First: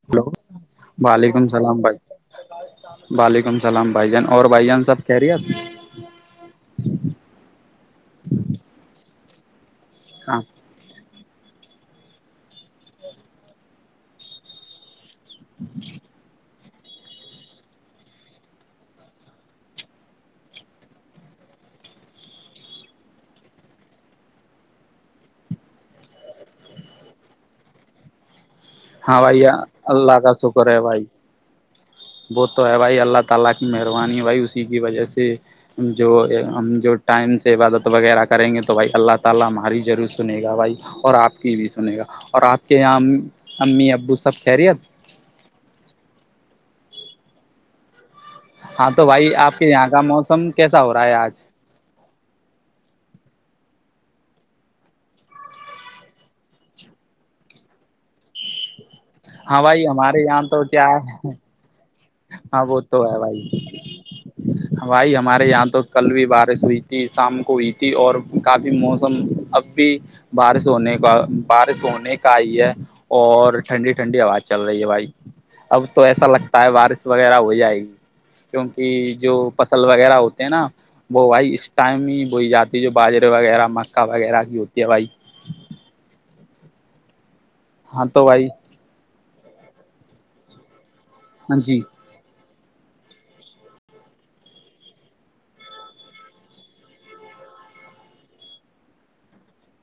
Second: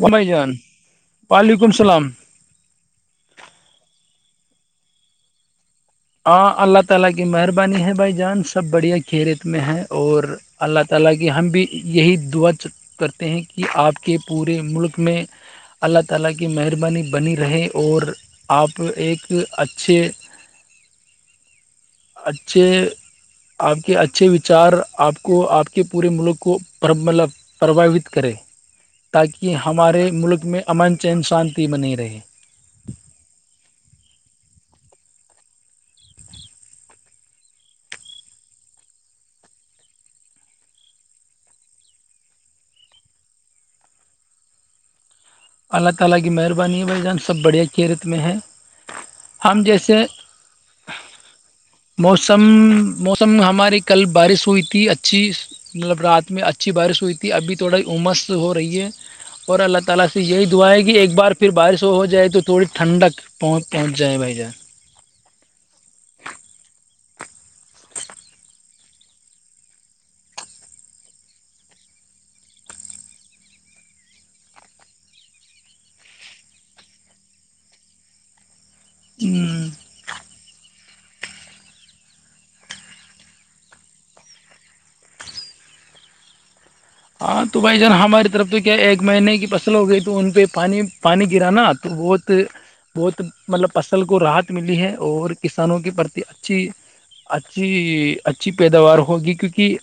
و ہلو بھائی جان وعلیکم السلام بھائی وعلیکم السلام بھائی جان اور بھائی جان سب کہہ رہی ہیں آپ ا اللہ تعالی کی مہربانی ہے بھائی جان سب بڑھیا کھیت میں ہیں اور ہاں اللہ تعالی کی ہم بھی یہی دعا کرتے ہیں کہ اپ کے پورے ملک میں اللہ تعالی کی مہربانی بنی رہے اور اپ ایک اچھے اچھے آپ کے اچھے وچار آپ کو آپ کے پورے ملک کو پر مطلب پرواوت کرے ہاں بھائی تاکہ ہمارے اللہ کا ملک میں شکر ہے امن بھائی چین شانتی بنی رہے وہ تو ہے بھائی اللہ تعالی کی مہربانی بھائی اسی کی وجہ سے جو ہم جو ٹائم سے وعدہ وغیرہ کریں گے تو بھائی اللہ تعالی ہماری جریر سنیے گا بھائی اور آپ کی بھی سنے گا اور آپ کے یہاں امی ابو سب خیریت اللہ تعالی کی مہربانی ہے بھائی جان سب بڑے کیرت میں ہیں ہاں تو بھائی آپ کے یہاں کا موسم کیسا ہو رہا ہے آج موسم موسم ہماری کل بارش ہوئی تھی اچھی مطلب رات میں اچھی بارش ہوئی تھی ابھی تھوڑی عمس ہو رہی ہے اور ہاں اللہ بھائی تعالی سے ہمارے یہاں یہی تو دعا ہے کیا کہ ایک بار پھر بارش ہوگ جائے تو ہاں تھوڑی وہ تو ہے ٹھنڈک بھائی پہنچ جائے بھائی جان بھائی ہمارے یہاں تو کل بھی بارش ہوئی تھی شام کو ہوئی تھی اور کافی موسم اب بھی بار سونے کا بار سونے کائی ہے اور ٹھنڈی ٹھنڈی آواز چل رہی ہے بھائی اب تو ایسا لگتا ہے بارش وغیرہ ہو جائے گی کیونکہ جو ہوں فصل وغیرہ ہوتے ہیں نا وہ بھائی اس ٹائم ہی بی جاتی ہے جو باجرے وغیرہ مکا وغیرہ کی ہوتی ہے بھائی ہاں تو بھائی جان ہاں تو ہماری طرف بھائی پہ کیا ایک مہینے کی فصل ہو گئی تو ان پہ پانی پانی گر ہاں نا جی تو وہت بہت مطلب فصل کو رحت ملی ہے اور کسانوں کے پرتی اچھی اچھی اچھی پیداوار ہوگی کیونکہ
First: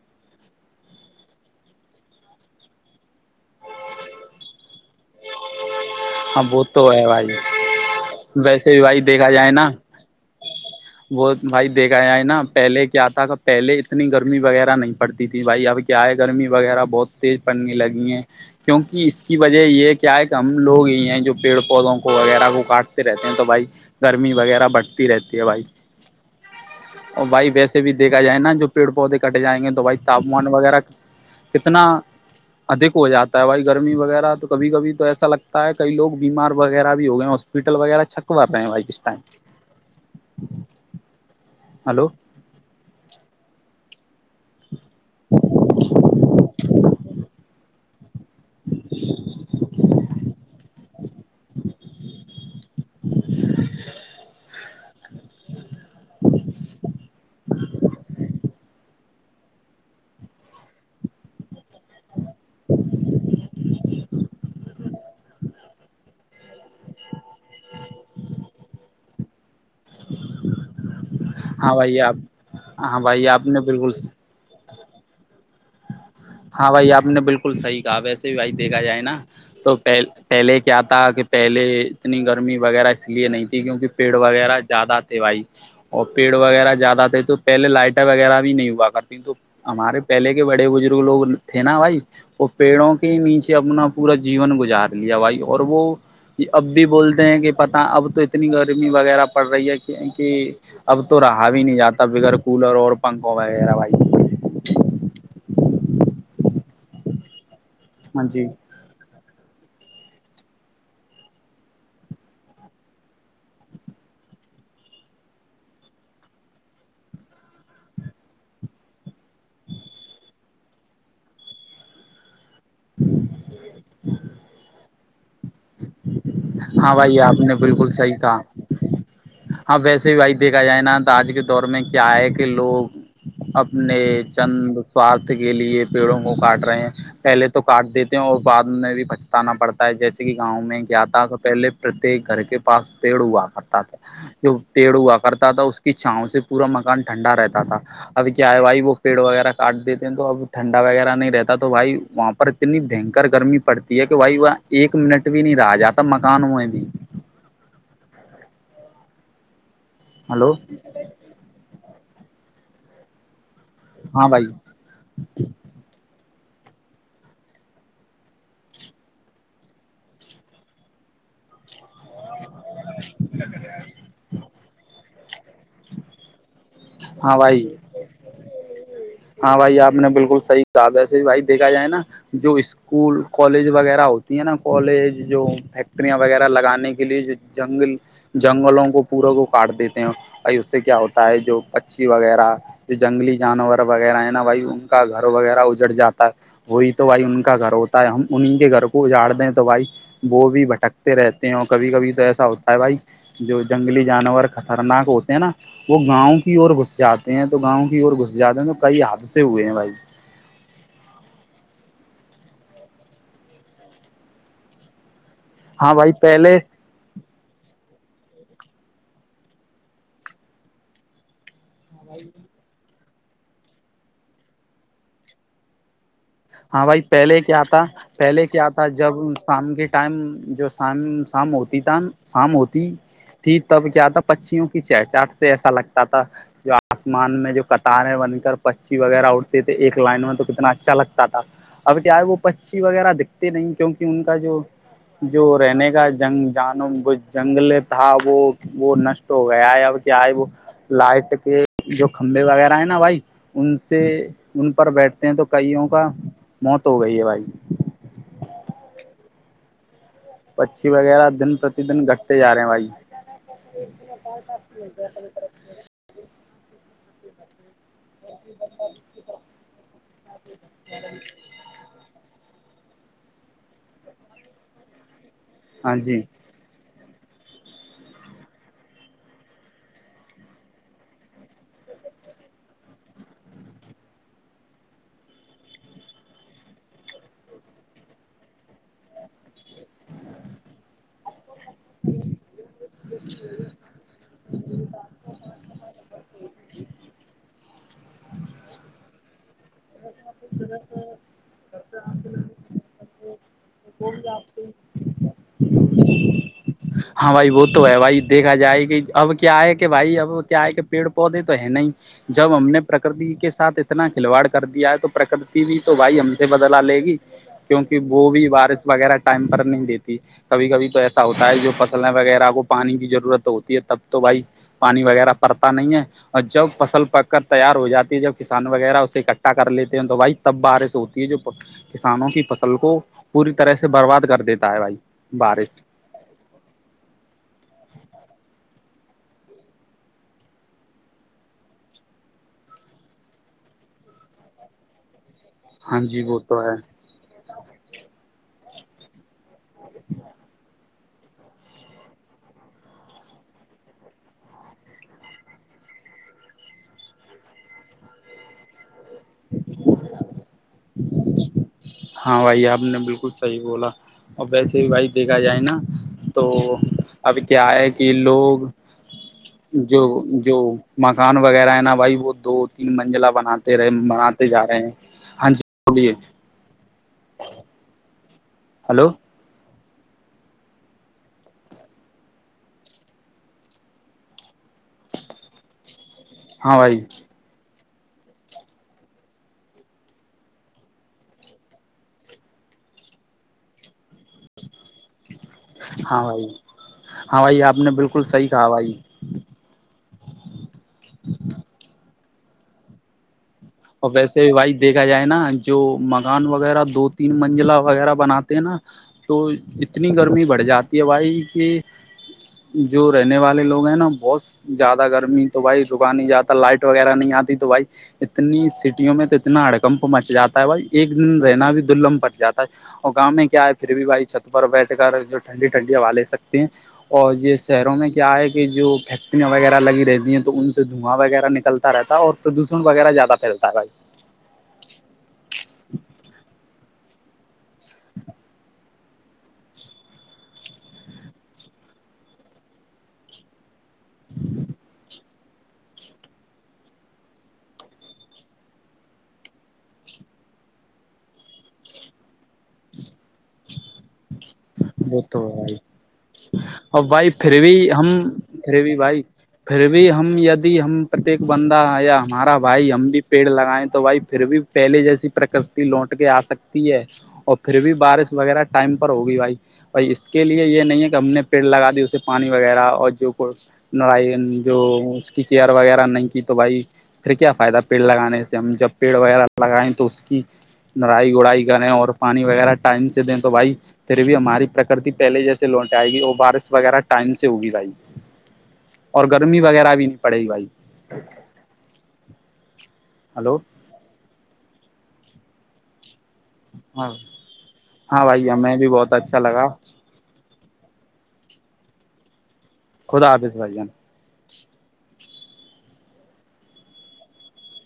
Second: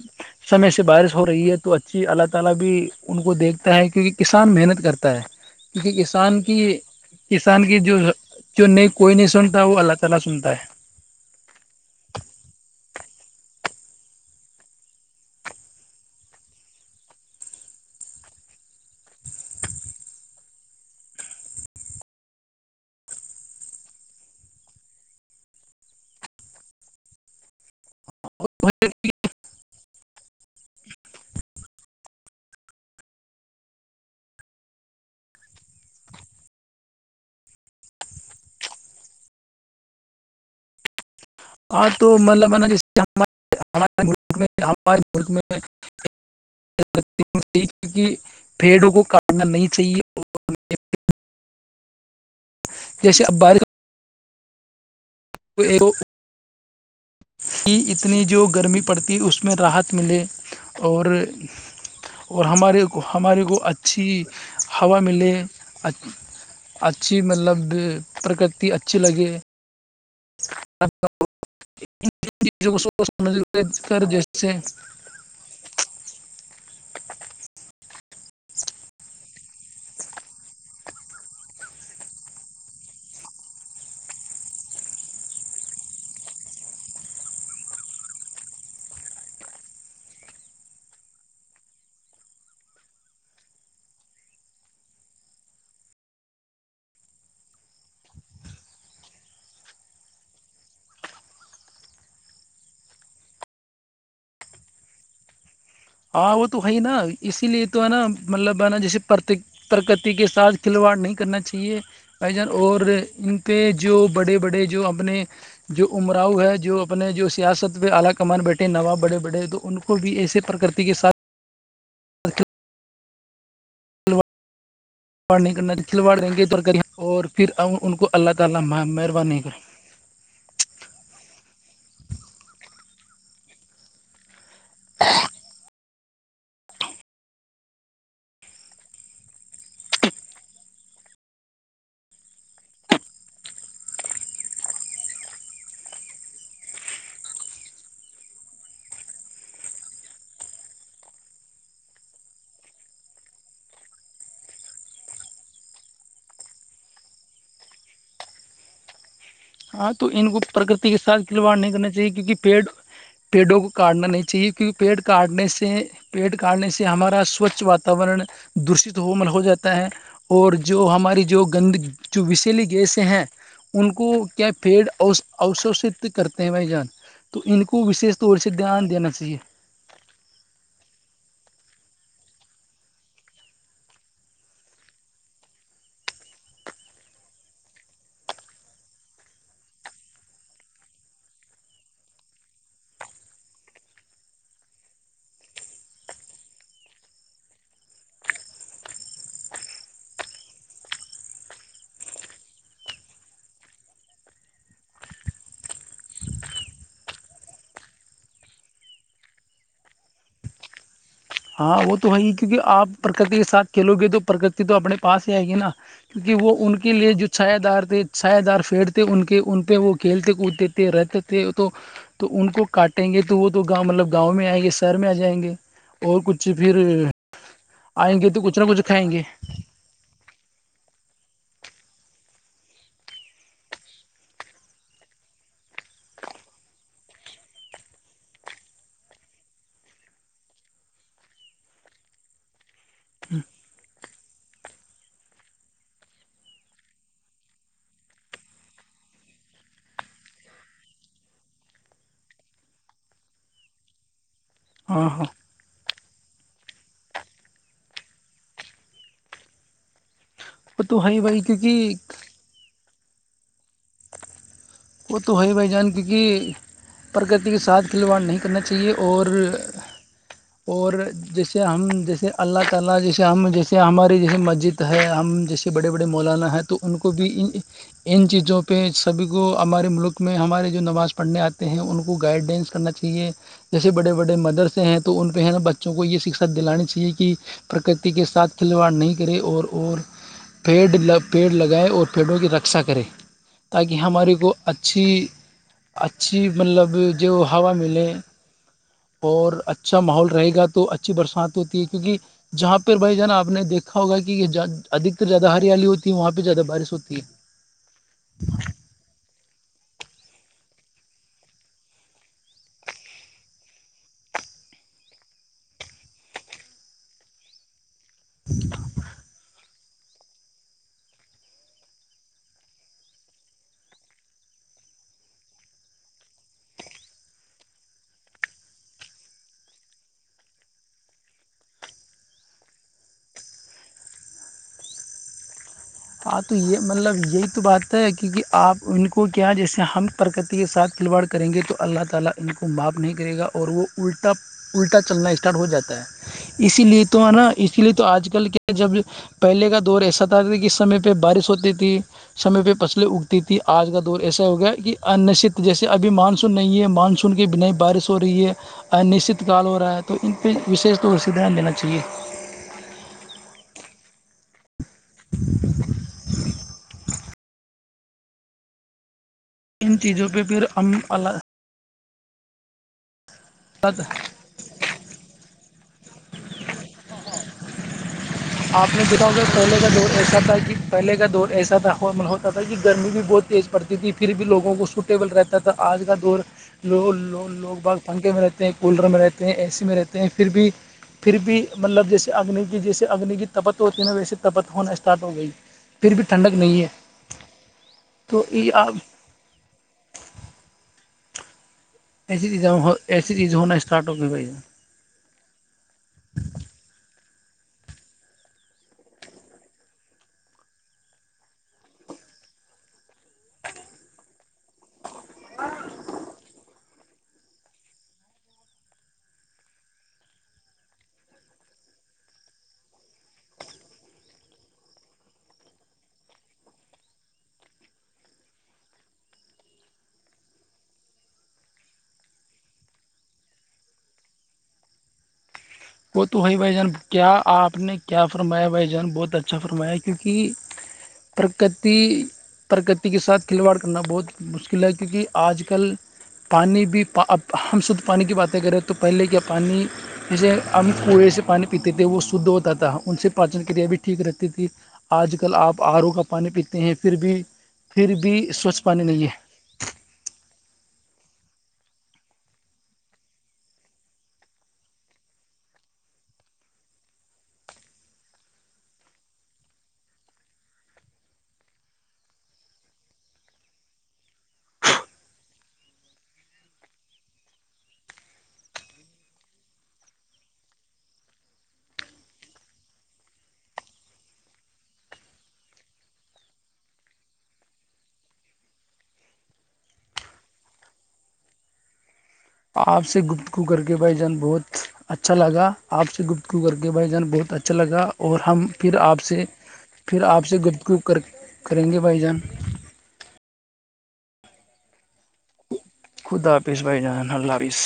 سمے سے بارش ہو رہی ہے تو ا اللہ تعالی بھی ان کو دیکھتا ہے کیونکہ کسان محنت کرتا ہے کیونکہ کسان ہاں کی وہ تو ہے بھائی کسان کی جو جو ویسے بھی نئی بھائی کوئی نہیں دیکھا جائے سنتا ہے نا وہ اللہ تعالی سنتا ہے وہ بھائی دیکھا ہے نا پہلے کیا تھا پہلے اتنی گرمی وغیرہ نہیں پڑتی تھی بھائی اب کیا ہے گرمی وغیرہ بہت تیز پڑنے لگی ہیں کیونکہ اس کی وجہ یہ کیا ہے کم لوگ ہیں جو پیڑ پودوں کو وغیرہ کو کاٹتے رہتے ہیں تو بھائی گرمی وغیرہ بڑھتی رہتی ہے بھائی اور بھائی وس بھی دھا جائے نا جو پیڑ پودے کٹے جائیںے تو بائی تاپمان وغیرہ کتنا ادھک ہو جاتا ہے بھائی گرمی وغیرہ تو کبھی کبھی تو ایسا لگ کئی لگ بیمار وغیرہ بھی ہو گئے ہیں ہاسپٹل وغیرہ چھک ب رہ ہیں بھائی کس ٹائم [unintelligible] ہاں ہلو تو مطلب ہے نا جیس ہمارےک میں ہمارے ملک میں کیونکہ پیڑوں کو کاٹنا نہیں چاہیے جش عبارش [unintelligible] اچ کہ اتنی جو گرمی پڑتی اس میں راحت ملے اور اور ہمارے کو ہمارے کو اچھی ہوا ملے ا اچھی مطلب پرکرتی اچھی لگے ہاں بھائی آپ چیز کو ہاں بھائی آپ نے س سر بالکل جیسے ہاں بھائی آپ نے بالکل صحی کہا ویسے بھی بھائی دیکھا جائے نا تو پہل پہلے کیا تھا کہ پہلے اتنی گرمی وغیرہ اس لیے نہیں تھی کیونکہ پیڑ وغیرہ زیادہ تھے وھائی اور پیڑ وغیرہ زیادہ تھے تو پہلے لائٹر وغیرہ بھی نہیں ہوا کرتی تو ہمارے پہلے کے بڑے بزرگ لوگ تھے نا بھائی وہ پیڑوں کے نیچے اپنا پورا جیون گزار لیا بھائی اور وہ کہ اب بھی بولتے ہیں کہ پتہ اب تو اتنی گرمی وغیرہ پڑ رہی ہے کہ کہ اب تو رہا بھی نہیں جاتا بغیر کولر اور پنکھوں وغیرہ بھائی ہاں وہ تو ہے نا اسی لیے تو ہے نا ہاں جی مطلب ہے نا جیسے پرت ترکتی کے ساتھ کھلواڑ نہیں کرنا چاہیے بھائی جان اور ان پہ جو بڑے بڑے جو اپنے جو امراؤ ہے جو اپنے جو سیاست پہ اعلی کمان بیٹھے نواب بڑے بڑے تو ان کو بھی ایے پرکرتی کے ساتھ [unintelligible] نہیں کرنا سلواڑ دیں گے ہاں بھائی اور آپ پھر نے ا بالکل ان کو صحیح اللہ کہا تعالی مہربانی نہیں کریں ہاں ویسے بھی بھائی دیکھا جائے نا تو آج کے دور میں کیا ہے کہ لوگ اپنے چند سوارھ کے لیے پیڑوں کو کاٹ رہے ہیں پہلے تو کاٹ دیتے ہیں اور بعد میں بھی پچتانا پڑتا ہے جیسے گاؤں میں کیا تھا تو پہلے پرتیک گھر کے پاس پیڑ ہوا کرتا تھا جو پیڑ ہوا کرتا تھا اس کی چھاؤ سے پورا مکان ٹھنڈا رہتا تھا ابھی کیا ہے بھائی وہ پیڑ وغیرہ کاٹ دیتے ہیں تو اب ٹھنڈا وغیرہ نہیں رہتا تو بھائی وہاں پر اتنی بھینکر گرمی پڑتی ہے کہ بھائی وہ ایک منٹ بھی نہیں رہا جاتا مکانوں میں بھی ہاں تو ان کو ہلو پرکتی کے ساتھ کھلواڑ نہیں کرنا چاہیے کیونکہ پیڑ پیڑوں کو کاٹنا نہیں ہاں بھائی چاہیے کیونکہ پیڑ کاٹنے سے پیڑ کاٹنے سے ہمارا سوچھ وااتاورن دشت ہومل ہو جاتا ہے اور جو ہماری جو گند جو وشیلی گیسیں ہیں ان کو کیا پیڑ اوشوشت کرتے ہیں بھائی جان ہاں تو ان بھائی کو وشیش طور سے دھیان دینا چاہیے ہاں بھائی آپ نے بالکل صحیح کہا وسے بھی بھائی دیکا جائے نا جو اس اسکول کالج وغیرہ ہوتی ہیں نا کالج جو فیکٹریاں وغیرہ لگانے کے لیے جو جنگل [unintelligible] جنگلوں کو پورا کو کاٹ دیتے ہیں اور اس سے کیا ہوتا ہے جو پچی وغیرہ جو جنگلی جانور وغیرہ ہیں نا بھائی ان کا گھر وغیرہ اجڑ جاتا ہے وہی تو بھائی ان کا گھر ہوتا ہے ہم انہیں کے گھر کو اجاڑ دیں تو بھائی وہ بھی بھٹکتے رہتے ہیں اور کبھی کبھی تو ایسا ہوتا ہے بھائی جو جنگلی جانور خطرناک ہوتے ہیں نا وہ گاؤں کی اور گھس جاتے ہیں تو گاؤں کی اور گھس جاتے ہیں تو کئی حادثے ہوئے ہیں بھائی ہاں وہ تو ہے ہی کیونکہ آپ پرکتی کے ساتھ کھیلو گے تو پرکتی تو اپنے پاس آئے گی نا ہاں بھائی کیونکہ وہ پہلے ان کے لیے جو سادار ساائےدار فیڑ تھے ان کے ان پہ وہ کھیلتے کودتے تھے رہتے تھے تھے تو ان کو کاٹیں گے تو وہ تو گاں مطلب گاؤں میں آئیں گے شہر میں آ جائیں گے اور کچھ پھر ہاں بھائی پہلے کیا تھا آئیں گے تو پہلے کچھ نہ کیا کچھ تھا کھائیں جب گے شام کے ٹائم جو شام شام ہوتی تھا شام ہوتی تھی تب کیا تھا پچیوں کی چ چاٹ سے ایسا لگتا تھا [unintelligible] جو آسمان میں جو قطاریں بن کر پچی وغیرہ اٹھتے تھے ایک لائن میں تو کتنا اچھا لگتا تھا اب کیاے وہ پچی وغیرہ دکھتے نہیں کیونکہ ان کا جو جو رہنے کا جنگ جان جنگل تھا وہ وہ نشٹ ہو گیا ہے اب کیا ہے وہ لائٹ کے جو کھمبے وغیرہ ہے نا بھائی ان سے ان پر ہاں ہاں بیٹھتے ہیں تو کئیوں کا موت ہو گئی ہے بھائی وہ پچھی تو ہے ہی وغیرہ بھائی دن پرتی کیونکہ دن گھٹتے جا رہے ہیں بھائی وہ تو ہے ہی بھائی جان کیونکہ پرکتی کے ساتھ کلوا نہیں کرنا چاہیے اور اور جیس ہم جیسے اللہ تعالی جیسے ہم جیسے ہماری جیسے مسجد ہے ہم جیسے بڑے ہاں بڑے جی مولانا ہیں تو ان کو بھی ان چیزوں پہ سبھی کو ہمارے ملک میں ہمارے جو نماز پڑھنے آتے ہیں ان کو گائیڈینس کرنا چاہیے جیسے بڑے بڑے مدرس ہیں تو ان پہ ہے نا بچوں کو یہ شکشا دلانی چاہیے کہ پرکتی کے ساتھ کھلواڑ نہیں کرے اور اور پیڈ پیڑ لگائےیں اور پیڑوں کی رکشا کرے تاکہ ہماریے کو اچھی اچھی مطلب جو ہوا ملے اور اچھا ماحول رہے گا تو اچھی برسات ہوتی ہے کیونکہ جہاں پہ بھائی ج نا آپ نے دیکھا [unintelligible] ہوگا کہ یہ اھکر زیادہ ہریالی ہوتی ہے وہاں پہ زیادہ بارش ہوتی ہے ہاں بھائی وہ تو ہے بھائی دیکھا جائے کہ اب کیا آئے کہ بھائی اب کیا آئے کہ پیڑ پودے تو ہے ن ہی [unintelligible] جب ہم نے پرکرتی کے ساتھ اتنا کھلواڑ کر دیا ہے تو پرکرتی بھی تو بھائی ہم سے بدلا لے گی جچ [unintelligible] کیوںکہ وہ بھی بارش وغیرہ ٹائم پر نہیں دیتی کبھی کبھی تو ایسا ہوتا ہے جو فصلیں وغیرہ کو پانی کی ضرورت ہوتی ہے تب تو بھائی پانی وغیرہ پڑتا نہیں ہے اور جب فصل پک کر تیار ہو جاتی ہے جب کسان وغیرہ اسے اکٹھا کر لیتے ہیں تو بائی تب بارش ہوتی ہے جو کسانوں کی فصل کو پوری طرح سے برباد کر دیتا ہے بھائی بارش ہاں تو یہ مطلب یہی تو بات ہے کیونکہ آپ ان کو کیا جیسے ہم پرکتی کے سھ کھلواڑ کریں گے تو اللہ تعالی ان کو معاف نہیں کرے گا اور وہ الٹا الٹا چلنا اسٹارٹ ہو جاتا ہاں ہے جی وہ تو ہے اسی لیے [unintelligible] ہے نا اسی لیے تو آج کل کے جب پہے کا دور ایسا تھا تھا کہ سمے پہ بارش ہوتی تھی سمے پہ فصلیں اگتی تھی آج کا دور ایسا ہو گیا کہ انشچت جیسے ابھی مانسون نہیں ہے مانسون سن کے بھی نئی بارش ہو رہی ہے انشچت کال ہو رہا ہے تو ان پہ وشیش طور سے دھیان دینا چاہیے ہاں بھائی آپ نے بالکل صحیح بولا اور ویسے بھی بھائی دیکھا جائے نا تو اب کیا ہے کہ لوگ ان جو چیزوں پہ جو پھر ہم مکان وغیرہ ہے نا بھائی وہ دو تین منزلہ بناتے اللہ رہے جا رہے ہیں ہاں جی بولیے آپ نے ہلو بتاؤ گا پہلے کا دور ایسا تھا کہ پہلے کا دور ایسا تھا تھا کہ گرمی بھی بہت تیز پڑتی تھی پھر بھی لوگوں کو ٹیبل رہتا تھا آج کا دور ہاں بھائی لوگ باگ پنکھے میں رہتے ہیں کولر میں رہتے ہیں اے سی میں رہتے ہیں پھر بھی پھر بھی مطلب جیسے اگنی کی جیسے اگنی کی تپت ہوتی ہے نا ویسے پت ہونا اسٹارٹ ہو گئی پھر ہاں بھی بھائی ٹھنڈک نہیں ہے ہاں بھائی آپ نے بالکل تو صحیح کہا یہ بھائی آپ ایسی چیز ایسی چیز ہونا اسٹارٹ اور ہو گئی ویسے بھی جان بھائی دیکھا جائے نا جو مکان وغیرہ دو تین منزلا وغیرہ بناتے ہیں نا تو اتنی گرمی بڑھ جاتی ہے بھائی کہ جو رہنے والے لوگ ہیں نا بہت زیادہ گرمی تو بھائی زکان لائٹ وغیرہ نہیں آتی تو بھائی اتنی سٹیوں میں تو اتنا ہڑکمپ مچ جاتا ہے بھائی ایک دن رہنا بھی دلمھ پچ جاتا ہے اور گؤں میں کیا ہے پھر بھی بھائی چھت پر بیٹھ کر جو ٹھنڈی ٹھنڈی ہوا لے سکتے ہیں اور یہ شہروں میں کیا ہے کہ جو فیکٹریاں وغیرہ لگی رہتی ہیں تو ان سے دھواں وغیرہ نکل رہتا ہے اور پردوشن وغیرہ زیادہ پھیلتا ہے بھائی وہ تو ہوائی بھائی جان کیا آپ نے کیا فرمایا بھائی جان بہت اچھا فرمایا کیونکہ پرکتی پرکتی کے ساتھ کھلواڑ کرنا بہت مشکل ہے کیونکہ آج کل پانی بھی اب ہم شدھ پانی کی باتیں کریں تو پہلے کیا پانی جسے ہم کنویں سے پانی پیتے تھے وہ شدھ ہوتا تھا ان سے پاچن کریا بھی ٹھیک رہتی تھی وہ آج تو ہے کل بھائی آپ آرو کا پانی پیتے ہیں اور پھر بھائی بھی ہم پھر بھی پھر سوچھ بھی پانی بھائی نہیں ہے پھر بھی ہم دی ہم پرتیک بندہ یا ہمارا بھائی ہم بھی پیڑ لگائےیں تو بھائی پھر بھی پہلے جیسی پرکتی لوٹ کے آ سکتی ہے اور پھر بھی بارش وغیرہ ٹائم پر ہوگی بھائی بھائی اس کے لیے یہ نہیں ہے کہ ہم نے پیڑ لگا دی اسے پانی وغیرہ اور جو نارائن جو اس کی کیئر وغیرہ نہیں کی تو بھائی پھر کیا فائد ہے پیڑ لگانے سے ہم جب پیڑ وغیرہ لگائیں تو اس کی لڑائی گڑائی کریں اور پانی وغیرہ ٹائم سے دیں تو بھائی پھر بھی ہماری پرکرتی پہلے جیسے لوٹ آئے گی اور بارش وغیرہ ٹائم سے ہوگی بھائی اور گرمی وغیرہ بھی نہیں پڑے گی بھائی آپ سے ہلو گفتگو کر کے بھائی جان بہت اچھا لگا آپ سے گفتگو کر کے بھائی ہاں جان بہت اچھا لگا ہاں اور بھائی ہم ہمیں بھی پھر بہت آپ اچھا سے لگا پھر آپ سے گفگپ کریں گے بھائی جان خدا حافظ بھائی جان خدا حافظ بھائی جان اللہ حافظ